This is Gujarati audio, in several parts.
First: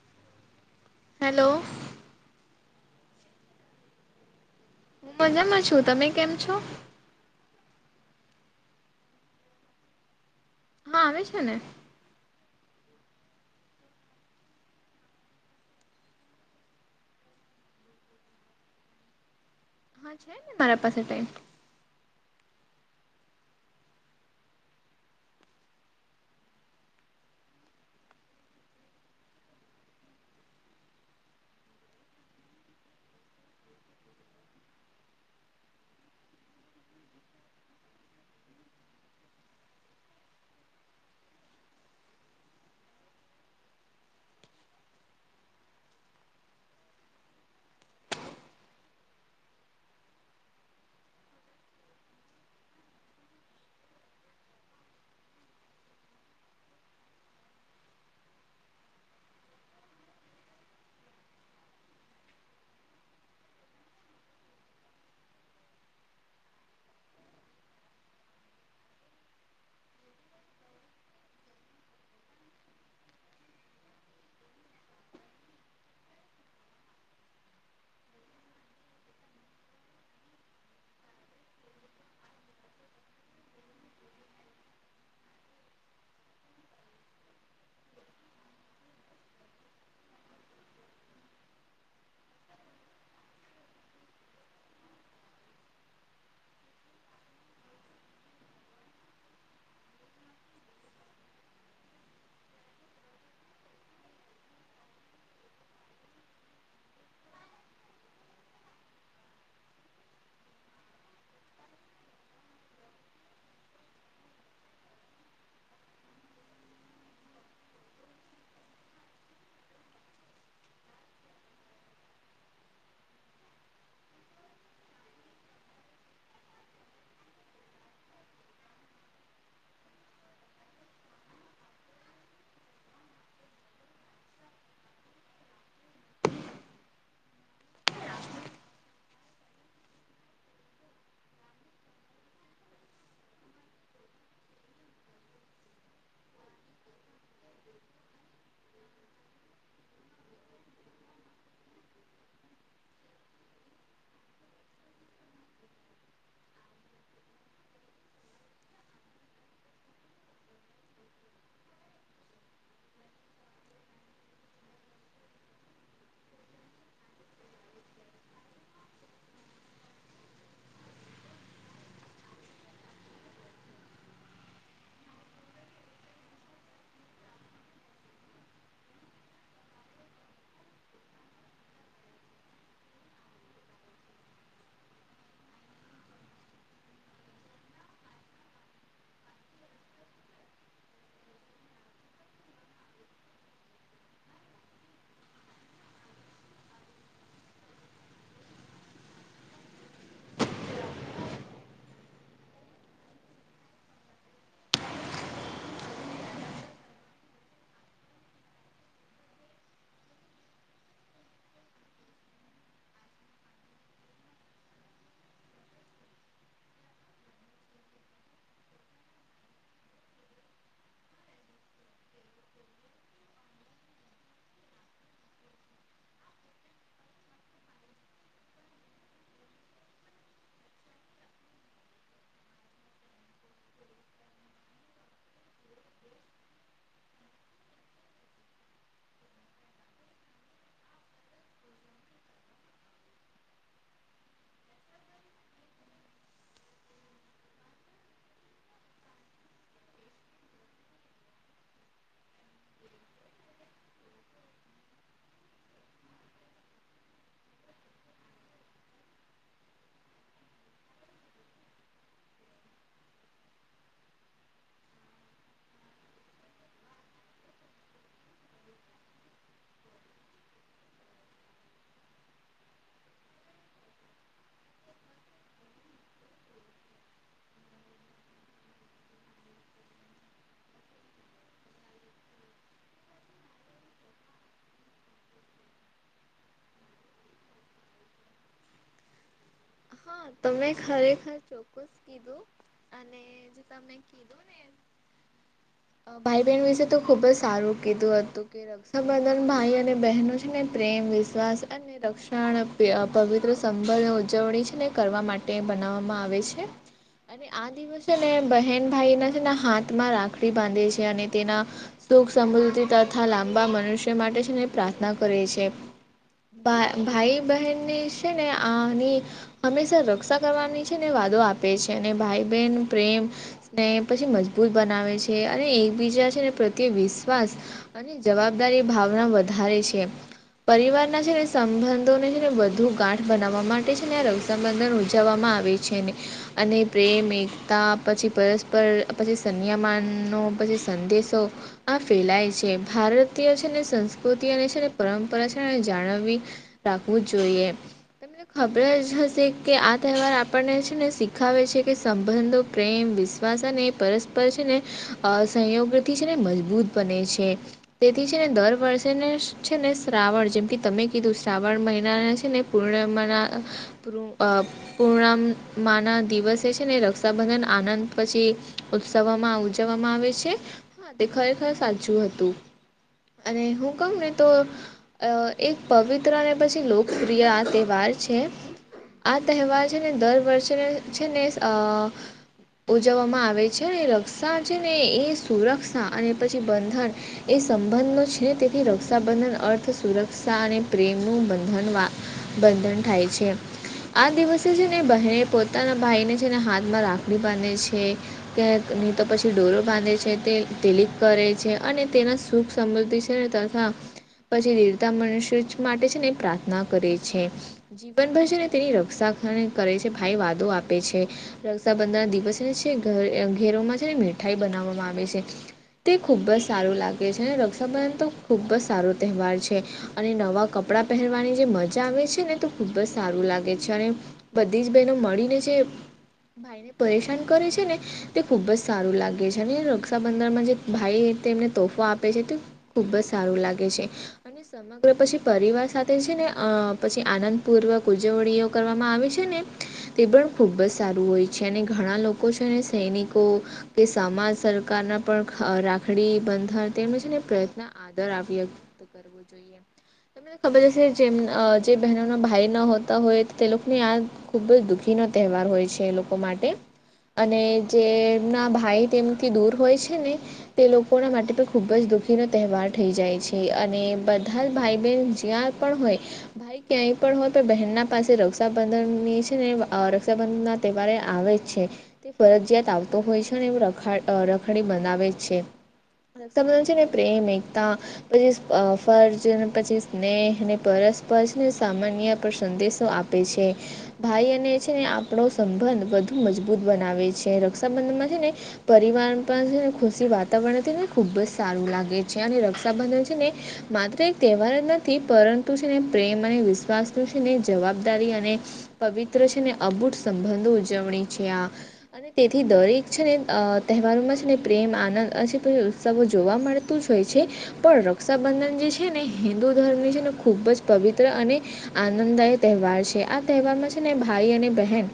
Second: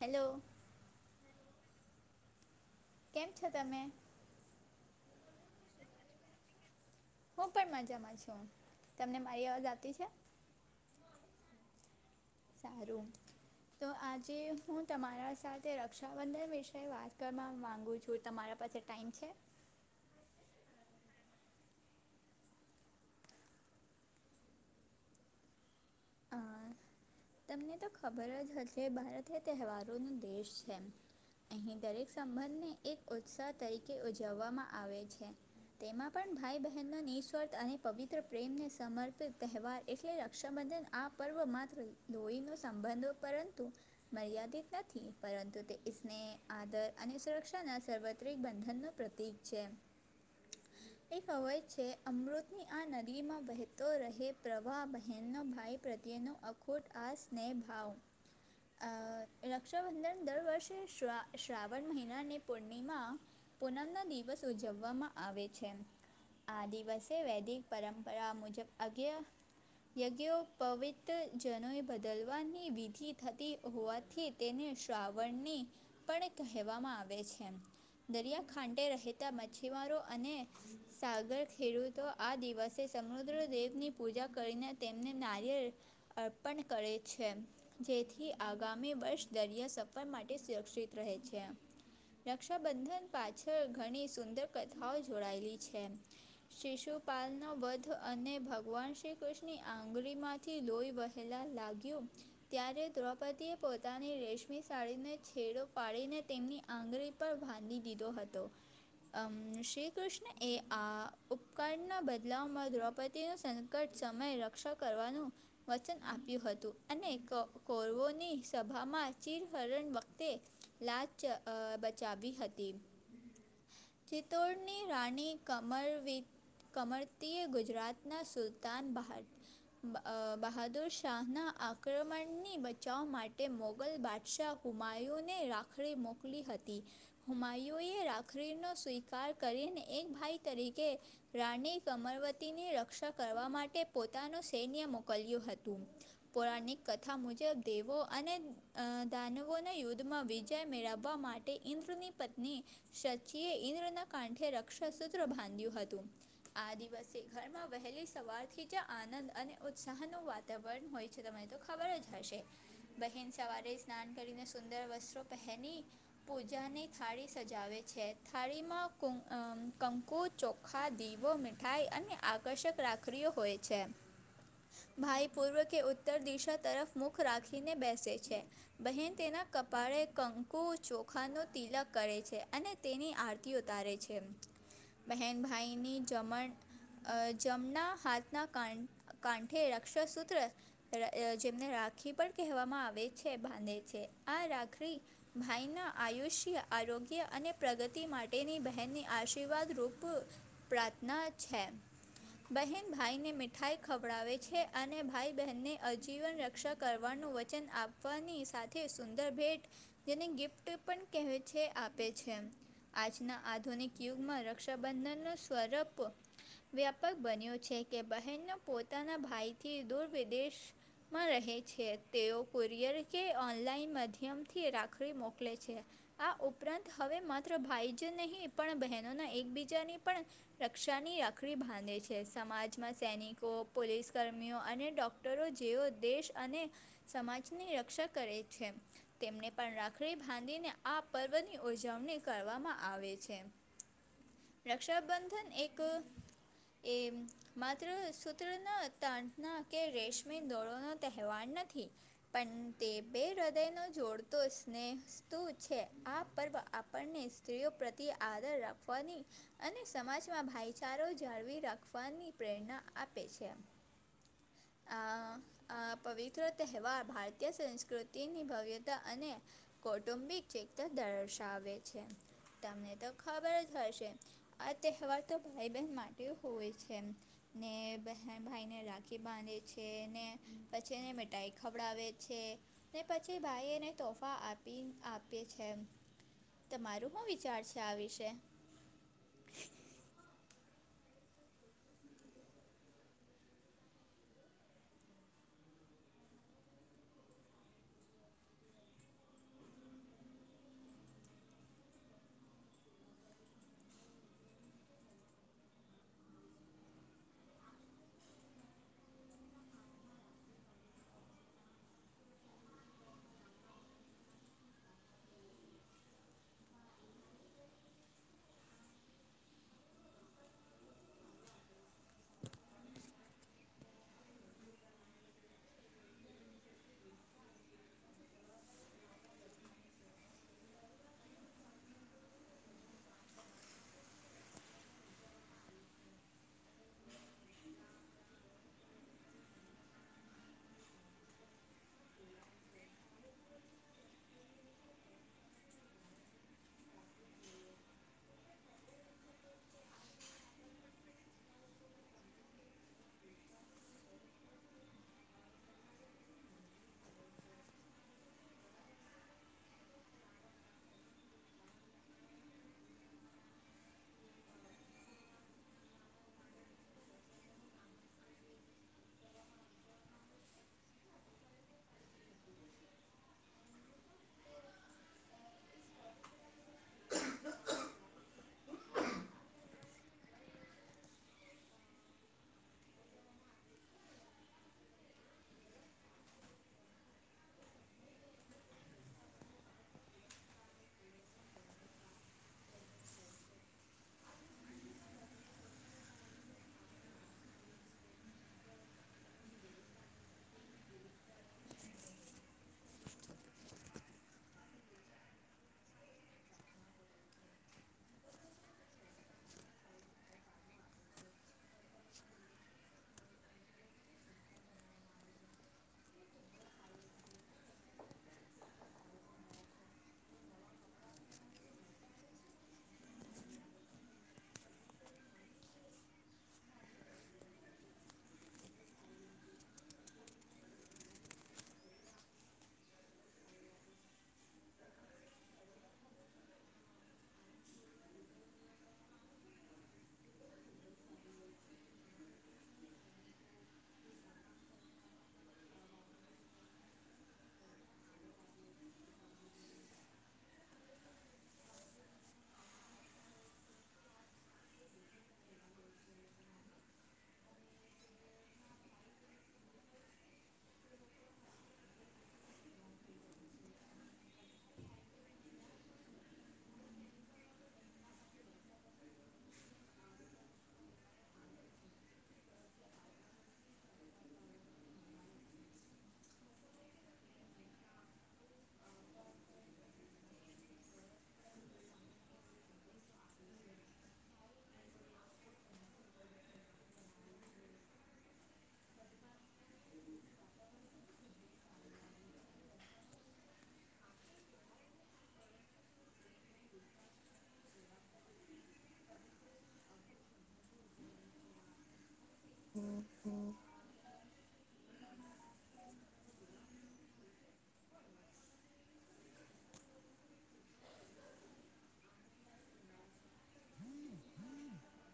Hello hello. કેમ છો તમે? મજામાં છું. તમે કેમ છો? હું પણ મજામાં છું તમને મારી અવાજ આવતી છે. હા આવે છે ને સારું તો આજે હું તમારા સાથે રક્ષાબંધન વિશે વાત કરવા માગુ છું તમારા પાસે ટાઈમ છે. હા છે ને મારા પાસે ટાઈમ અ તમને તો ખબર હશે ભારત એ તહેવારોનો દેશ છે. અહીં દરેક સંબંધને એક ઉત્સાહ તરીકે ઉજવવામાં આવે છે. તેમાં પણ ભાઈ બહેનનો નિઃસ્વર્થ અને પવિત્ર પ્રેમને સમર્પિત તહેવાર એટલે રક્ષાબંધન આ પર્વ માત્ર લોહીનો સંબંધ હો પરંતુ મર્યાદિત નથી પરંતુ તે ઇસ્નેહ આદર અને સુરક્ષાના સર્વત્રિક બંધનનો પ્ર તીક છે. [unintelligible] [inaudible] એ અવય છે અમૃતની આ નદીમાં વહેતો રહે પ્રવાાહ બહેનનો ભાઈ પ્રત્યેનો અખોટ આ સ્નેહભાવ અ રક્ષાબંધન દર વર્ષે શ્ર શ્રાવણ મહિનાની પૂર્ણિમા પૂનમના દિવસ ઉજવવામાં આવે છે. આ દિવસે વૈદિક પરંપરા મુજબ અજ્ઞ યજ્ઞો પવિત્ર જનોઈ બદલવાની વિધિ થતી હોવાથી તેને શ્રાવણની પણ કહેવામાં આવે છે. દરિયા ખાંડે રહેતા મછીવારો અને સાગર ખેડૂત તો આ દિવસે સમુદ્ર દેવની પૂજા કરીને તેમને નારિયેળ અર્પણ કરે છે. જેથી આગામી વર્ષ દરિયા સફર માટે સુરક્ષિત રહે છે. રક્ષાબંધન પાછળ ઘણી સુંદર કથાઓ જોડાયેલી છે. શિશુપાલનો વધ અને ભગવાન શ્રી કૃષ્ની આમ ઉગલી માંથી લોહી વહેલા લાગ્યું ત્યારે દ્રૌપદીએ પોતાની રેશમી સાડીને છેડો પાડીને તેમની આંગળી પર ભાધી દીધો હતો. અમ શ્રી કૃષ્ણ એ આ ઉપકારના બદલાવમાં દ્રૌપદીનું સ સંકટ સમય રક્ષા કરવાનું વચન આપ્યું હતું અને કો કોરવોની સભામાં ચિરહરણ વખતે લાંચ અ બચાવી હતી. [inaudible] ચિત્તોડની રાણી કમર વિદ કમરતીએ ગુજરાતનાં સુલતાન બહાર મ બ અ બહાદુર શાહના આક્રમણની બચાવ માટે મોગલ બાદશાહ હુમાઉ ને રાખડી મોકલી હતી. હુમાયુએ રાખડીનો સ્વીકાર કરીને એક ભાઈ તરીકે રાણી કમરવતીની રક્ષા કરવા માટે પોતાનું સૈન્ય મોકલ્યું હતું. પૌરાણિક કથા મુજબ દેવો અને અ દાનવોના યુદ્ધમાં વિજય મેળવવા માટે તે ઇન્દ્રની પત્ની શચીએ ઇન્દ્રના કાંઠે રક્ષા સૂત્ર બાંધ્યું હતું. આ દિવસે ઘરમાં વહેલી સવારથી જ આનંદ અને ઉત્સાહનું વાતાવરણ હોય છે તમને તો ખબર જ હશે. બહેન સવારે સ્નાન કરીને સુંદર વસ્ત્રો પહેની પૂજાની થાળી સજાવે છે થાળીમાં કુમ અ કંકુ ચોખા ચોખા, દીવો, મીઠાઈ અને આકર્ષક રાખરીઓ હોય છે. ભાઈ પૂર્વ કે ઉત્તર દિશા તરફ મુખ રાખીને બેસે છે. બહેન તેના કપાળે કંકુ, ચોખા નો તિલક કરે છે અને તેની આરતી ઉતારે છે. બહેન ભાઈની જમટ અ જમણા હાથના કાંદ કાંઠે રક્ષાસૂત્ર ર અ જેમને રાખી પણ કહેવામાં આવે છે બાંધે છે. આ રાખડી ભાઈના આયુષ્ય, આરોગ્ય અને પ્રગતિ માટેની બહેનની આશીર્વાદ રૂપ પ્રાર્થના છે બહેન ભાઈને મિઠાઈ ખભડાવે છે અને ભાઈ બહેનને અજીવન રક્ષા કરવાનું વચન આપ તોહફાની સાથે સુંદર ભેટ જેને ગિફ્ટ પણ કહે છે આપે છે. આજના આધુનિક યુગમાં રક્ષાબંધનનો સ્વરૂપ વ્યાપક બન્યો છે કે બહેનનુ પોતાના ભાઈથી દુર વિદેશ માં રહે છે તેઓ કુરિયર કે ઓનલાઈન માધ્યમથી રાખડી મોકલે છે. આ ઉપરાંત હવે માત્ર ભાઈ જ નહીં પણ બહેનોના એકબીજાની પણ રક્ષાની રાખડી બાંધે છે સમાજમાં સૈનિ કો પોલીસ કર્મીઓ અને ડૉક્ટરો જેઓ દેશ અને સમાજની રક્ષા કરે છે. તેમને પણ રાખડી બાંધીને આ પર્વની ઉજવણી કરવામાં આવે છે. [inaudible] રક્ષાબંધન એક એ માત્ર સુત સૂત્રના તારના કે રેશમી દોરો નો તહેવાર નથી. પણ તે બે હૃદયનો જોડતો સ્નેસ્તુ છે આ પર્વ આપણને સ્ત્રીઓ પ્રતિ આદર રાખવાની અને સમાજમાં ભાઈચારો જાળવી રાખવાની પ્રેરણા આપે છે. અ આ પવિત્ર તહેવાર ભારતીય સંસ્કૃતિની ભવ્યતા અને કૌટુંબિક ચેતા દર્શાવે છે. તમને તો ખબર જ હશે આ તહેવાર તો ભાઈબહેન માટે હોય છે. ને બહેન ભાઈને રાખડી બાંધે છે ને પછી એને મીઠાઈ ખવડાવે છે. તે પછી ભાઈ એને તોફા આપી આપે છે એમ. તમારું હું વિચાર છે આ વિશે? હા તમે ખરેખર ચોકસ કીધું અને હું તા તમે કીધું ને અહ ભાઈ બહેન વિશે તો ખુબ જ સારું કીધું હતું કે રક્ષાબંધન ભાઈ અને બહેનો છે ને પ્રેમ વિશ્વાસ અને તે રક્ષન પી અહ પવિત્ર સંભંધ ઉજવણી છે. ને કરવા માટે બનાવવામાં આવે છે. અને આ દિવસ છે ને બહેન ભાઈના છે ને હાથમાં રાખડી બાંધે છે અને તેના સુખ, સમૃદ્ધિ તથા લાંબા મનુષ્ય માટે છે ને પ્રાર્થના કરે છે. ભા ભાઈ બહેનને છે ને આની હંમેશા રક્ષા કરવાની છે ને વાદો આપે છે અને ભાઈ બહેન પ્રેમ ને પછી મજબૂત બનાવે છે અને એકબીજા છેને પ્રત્યે વિશ્વાસ અને જવાબદારી ભાવના વધારે છે. પરિવારના છે ને સંબંધોને છે ને બધું ગાંઠ બનાવવા માટે છે ને આ ર સંબંધોને ઉજવવામાં આવે છે ને. અને પ્રેમ એકતા પછી પરસ્પર પછી સંન્યામાનનો પછી સંદેશો આ ફેલાય છે ભારતીય છે ને સંસ્કૃતિ અને છે પરંપરા છેને જાળવવી રાખવું જ જોઈએ તમને ખબર જ હ શે કે આ તહેવાર આપણને છે ને શીખાવે છે કે સંબંધો પ્રેમ વિશ્વાસ અને પરસ્ પર છે ને અહ સંયોગોથી છે ને મજબૂત બને છે. તેથી છે ને દર વર્ષેને છે ને શ્રાવણ જેમ કે તમે કીધું શ્રાવણ મહિનાના છે ને પૂર્ણ મના પ્રુ અહ પૂર્ણમાના દિવસે છે ને રક્ષાબંધન આનંદ પછી ઉત્સવામાં ઉજવવામાં આવે છે. હા તે ખરેખર સાચ્ચું હતું. અને હું કઉ ને તો અહ એક પવિત્ર અને પછી લોકપ્રિય આ તહેવાર છે. આ તહેવાર છે ને દર વર્ષેને છે ને અહ ઉજવવામાં આવે છે અને રક્ષા છે ને એ સુરક્ષા અને પછી બંધન એ સંબંધનુ છે. તેથી રક્ષાબંધન અર્થ સુરક્ષા અને પ્રેમનું બંધન વા બંધન થાય છે. આ દિવસે છે ને બહેન પોતાના ભાઈને છેને હાથમાં રાખડી બાંધે છે. તે ની તો પછી ડોરો બાંધે છે. તે તિલીક કરે છે અને તેના સુખ સમૃદ્ધિ છે ને ત હા પછી દેવતા મનુષ્ય જ માટે છે ને પ્રાર્થના કરે છે. જીવનભર છે તેની રક્ષા કરની કરે છે ભાઈ વાદો આપે છે. રક્ષાબંધનના દિવસે છે ઘર ઘેરોમાં છે ને મીઠાઈ બનાવવામાં આવે છે. તો એ ખુબજ સારું લાગે છે અને રક્ષાબંધન તો ખૂબ જ સારો તહેવાર છે. અને નવા કપડાં પહેરવાની જે મજા આવે છે ને તો ખુબ જ સારું લાગ તે છ ને બધી જ બહેનો મળીને જે ભાઈને પરેશાન કરે છે ને તે ખુબ જ સારું લાગે છે અને રક્ષાબંધનમાં જે ભાઈ તેમને તોફો આપે છે તું ખુબ જ સારું લાગે છે. અને જે સમગ્ર પછી પરિવાર સાથે છે ને અહ પછી આનંદપૂર્વક ઉજ વણીયો ઓ કરવામાં આવે છે ને તે પણ ખૂબ જ સારું હોય છે અને ઘણાં લોક કો છે ને સૈનિકો કે સામાજ સરકારના પણ ખા રાખડી બંધાય તેમ એ છેને પ્રયત્ન આદર ‌આ વ્યક્ત કરવો જોઈએ. ને ખબર જશે જેમ અહ જે બહેનોનો ભાઈ ન હોત હોય તે લોકને આ ખૂબ જ દુઃખીનો તહેવાર હોય છે એ લોકો માટે. અને જે એમના ભાઈ તેમથી દૂર હોય છે ને તે લોકોના માટે પણ ખૂબ જ દુઃખીનો તહેવાર ઠઈ જાય છે અને બધા જ ભાઈ બહેન જ્યાં પણ હોય ભાઈ ક્યાંય પણ હોય પણ બહેનના પાસે રક્ષાબંધનની છે ને અહ રક્ષાબંધનના તહેવારે આવે જ છે. તે ફરજયાત આવતો હોય છે ને એ રખા અહ રખાડી બંધાવે જ છે. અહ તમારે છે ને પ્રેમ એકતા પછી અહ અને ફર્જ પછી સ્નેહ ને પરસ્પર છેચી ને સામાન્ય પર સંદેશ શો આપે છે. ભાઈ અને છે ને આપડો સંબંધ વધુ મજબૂત બનાવે છે રક્ષાબંધનમાં છે ને પરિવાર પણ છે ને ખુશી વાતાવરણથી ને ખૂબ જ સારું લાગે છે અને રક્ષાબંધન છે ને માત્ર એક તહેવાર જ નથી પરંતુ છે ને પ્રેમ અને વિશ્વાસ નું છે ને જવાબદારી અને પવિત્ર છે ને અદભુત સંબંધો ઉજવણી છે આ અને તેથી દરેક છે ને અહ તહેવારોમાં છે ને પ્રેમ આનંદ અજી પણ ઉત્સવો જોવા મળતુ જ હોય છે. પણ રક્ષાબંધન જે છે ને હિન્દુ ધર્મની છે ને ખૂબ જ પવિત્ર અને આનંદદાયક તહેવાર છે. આ તહેવારમાં છે ને ભાઈ અને બહેન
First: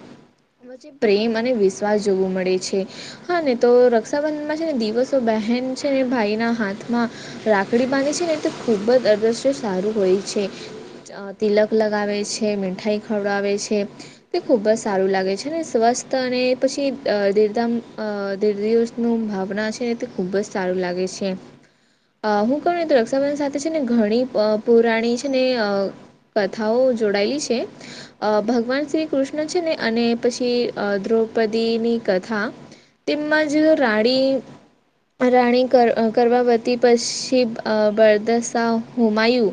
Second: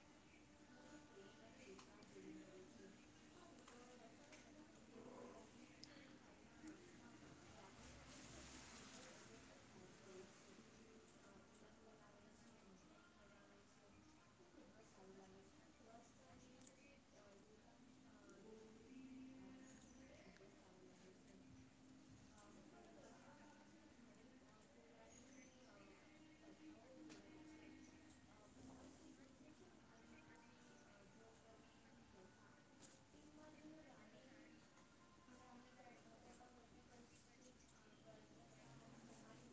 એમાં જે પ્રેમ અને વિશ્વાસ જોવો મળે છે. હા ને તો રક્ષાબંધનમાં છે ને દિવસો બહેન છે ને ભાઈના હાથમાં રાખડી બાંધ છે ને તે ખૂબ જ અદશ્ય સારું હોય છે. ચ અહ તિલક લગાવે છે મીઠાઈ ખવડાવે છે. તે ખુબ જ સારું લાગે છે ને સ્વસ્થ અને પછી અહ દીધામ અહ દી દિવ નું ભાવના છે ને તે ખુબ જ સારું લાગે છે. અહ હું કઉ તો રક્ષાબંધન સાથે છે ને ઘણી અહ પુરાણી છે ને અહ કથાઓ જોડાયેલી છે. અહ ભગવાન શ્રી કૃષ્ણ છે ને અને પછી અહ દ્રૌપદી ની કથા તેમજ રાડી પર રાણી કર અહ કરવાવતી પછી અહ બળદશા હુમાયું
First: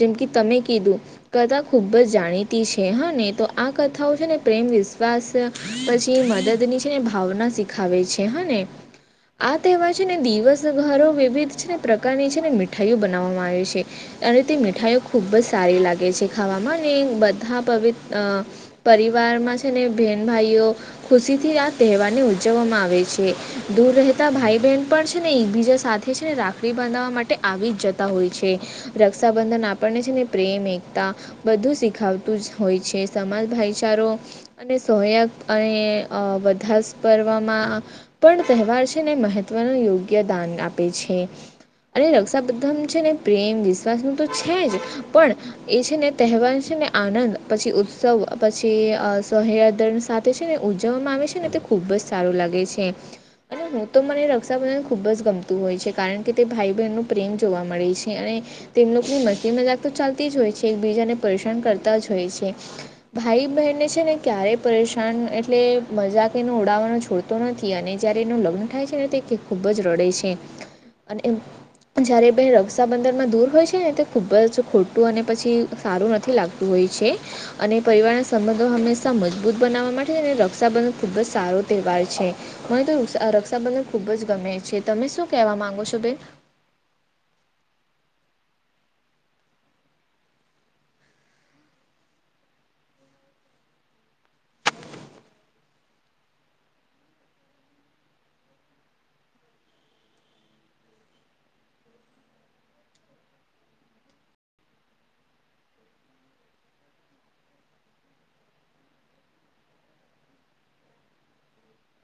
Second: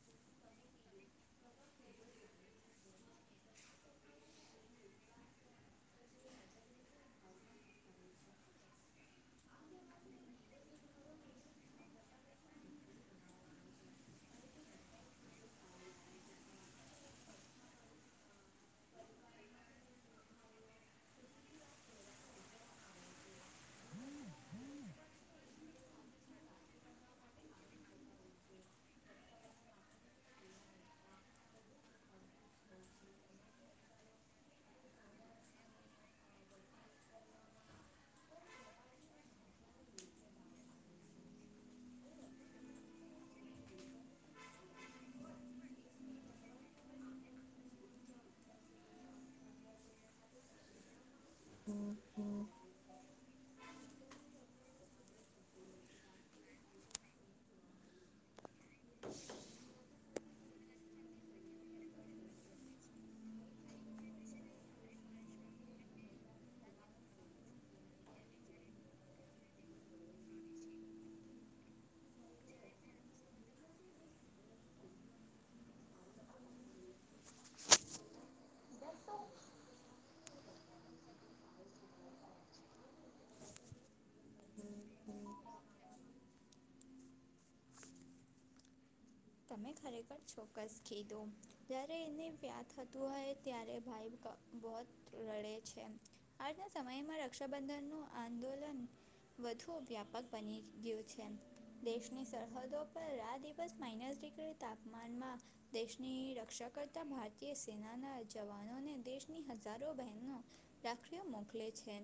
જેમ કે તમે કીધું કદા ખૂબ જ જાણીતી છે હા ને તો આ કથાઓ છે ને પ્રેમ વિશ્વાસ પછી મદદની છે ને ભાવના શીખાવે છે હ ને આ તહેવાર છે ને દિવસ ઘરો વિવિધ છે પ્રકારની છેને મીઠાઈઓ બનાવવામાં આવે છે. અને તે મીઠાઈઓ ખુબ જ સારી લાગે છે ખાવામાં અને બધા પવિત અહ પરિવાર માં છે ને બેન ભાઈઓ ખુશી થી આ તહેવારને ઉજવવામાં આવે છે દૂર રહેતા ભાઈ બહેન પણ છે એકબીજા સાથે જે છે ને રાખડી બાંધવવા માટે આવી જ જતા હોય છે. રક્ષાબંધન આપણને છે ને પ્રેમ એકતા બધું શીખાવતું જ હોય છે. સમાજ ભાઈચારો અને સોયાગ અને વધાસ કરવામાં પણ તહેવાર છે ને મહત્વનું યોગ્ય દાન આપે છે. અને રક્ષાબંધન છે ને પ્રેમ વિશ્વાસ નું તો છે જ પણ એ છે ને તહેવાર છે ને, આનંદ પછી ઉત્સવ પછી સોહયાદ સાથે છે ને, ઉજવવામાં આવે છે. ને તે ખુબ જ સારું લાગે છે. અને હું તો મને ખુબ જ ગમતું હોય છે, કારણ કે તે ભાઈ-બહેન ન પ્રેમ જોવા મળે છે, અને તેમ લોકોની મસ્તી મજાક તો ચાલતી જ હોય છે, એકબીજાને પરેશાન કરતા જ હોય છે. ભાઈ બહેનને છે ને, ક્યારેય પરેશાન એટલે મજાક એનો ઉઠાવવો છોડ તો નથી, અને જયારે એનું લગ્ન થાય છે ને, તે ખૂબ જ રડે છે. અને જ્યારે બે રક્ષાબંધનમાં દૂર હોય છે ને, તો ખૂબ જ ખોટું અને પછી સારું નથી લાગતું હોય છે, અને પરિવારના સંબંધો હંમેશા મજબૂત બનાવવા માટે હેને રક્ષાબંધન ખુબ જ સારો તહેવાર છે, મને તો રક્ષાબંધન ખુબ જ ગમે છે, તમે શું કેહેવા માંગો છો બેન? તમે ખરેખર ચોક્કસ કીધું, જ્યારે એને વ્યાત થતું હોય, ત્યારે ભાઈ બહોત રડે છે, હાલના સમયમાં રક્ષાબંધનનું આંદોલન વધુ વ્યાપક બની ગયું છે. દેશની સરહદો પર રાત દિવસ માઇનસ ડિગ્રી તાપમાનમાં દેશની રક્ષા કરતા ભારતીય સેનાના જવાનોને દેશની હજારો બહેનો રાખડીઓ મોકલે છે,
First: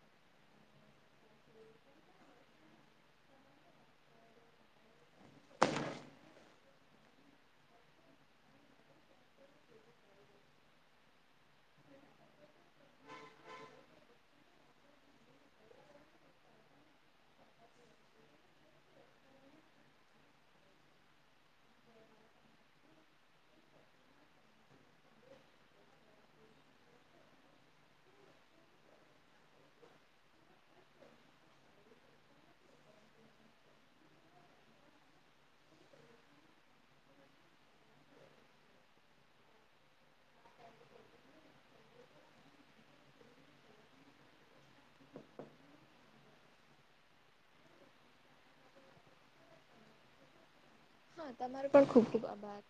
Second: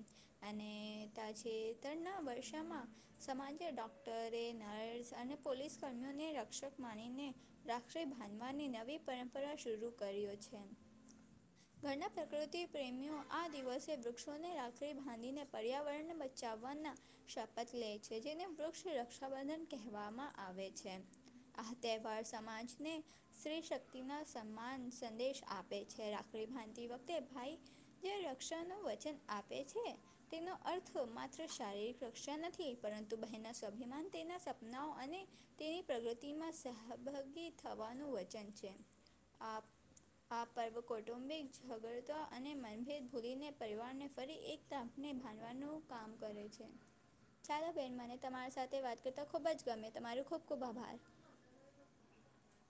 અને તાજેતરના વર્ષામાં સમાજ, ડોક્ટરે, નર્સ અને પોલીસ કર્મીઓને રક્ષક માણીને રાક્ષરી બાંધવાની નવી પરંપરા શરૂ કર્યો છે. હ. ઘણા પ્રકૃતિ પ્રેમીઓ આ દિવસે વૃક્ષોને રાખડી બાંધીને, પર્યાવરણને બચાવવાના શપથ લે છે, જેને વૃક્ષ રક્ષાબંધન કહેવામાં આવે છે. આ તહેવાર સમાજને સ્ત્રી શક્તિ ના સમાન સંદેશ આપે છે, રાખડી બાંધતી વખતે ભાઈ જે રક્ષાનું વચન આપે છે. તેનો અર્થ માત્ર શારીરિક રક્ષા નથી, પરંતુ બહેનના સ્વાભિમાન તેના સપનાઓ અને તેની પ્રગતિમાં સહભાગી થવાનું વચન છે, આપ કૌટુંબિક ઝઘડતા અને મનભેદ ભૂલીને પરિવારને ફરી એક તંફને ભંધવાનું કામ કરે છે. ચાલો બેન, મને તમારી સાથે વાત કરતાં ખૂબ જ ગમે તમારો ખૂબ ખૂબ આભાર. હા, તમારો પણ ખુબ ખુબ આભાર.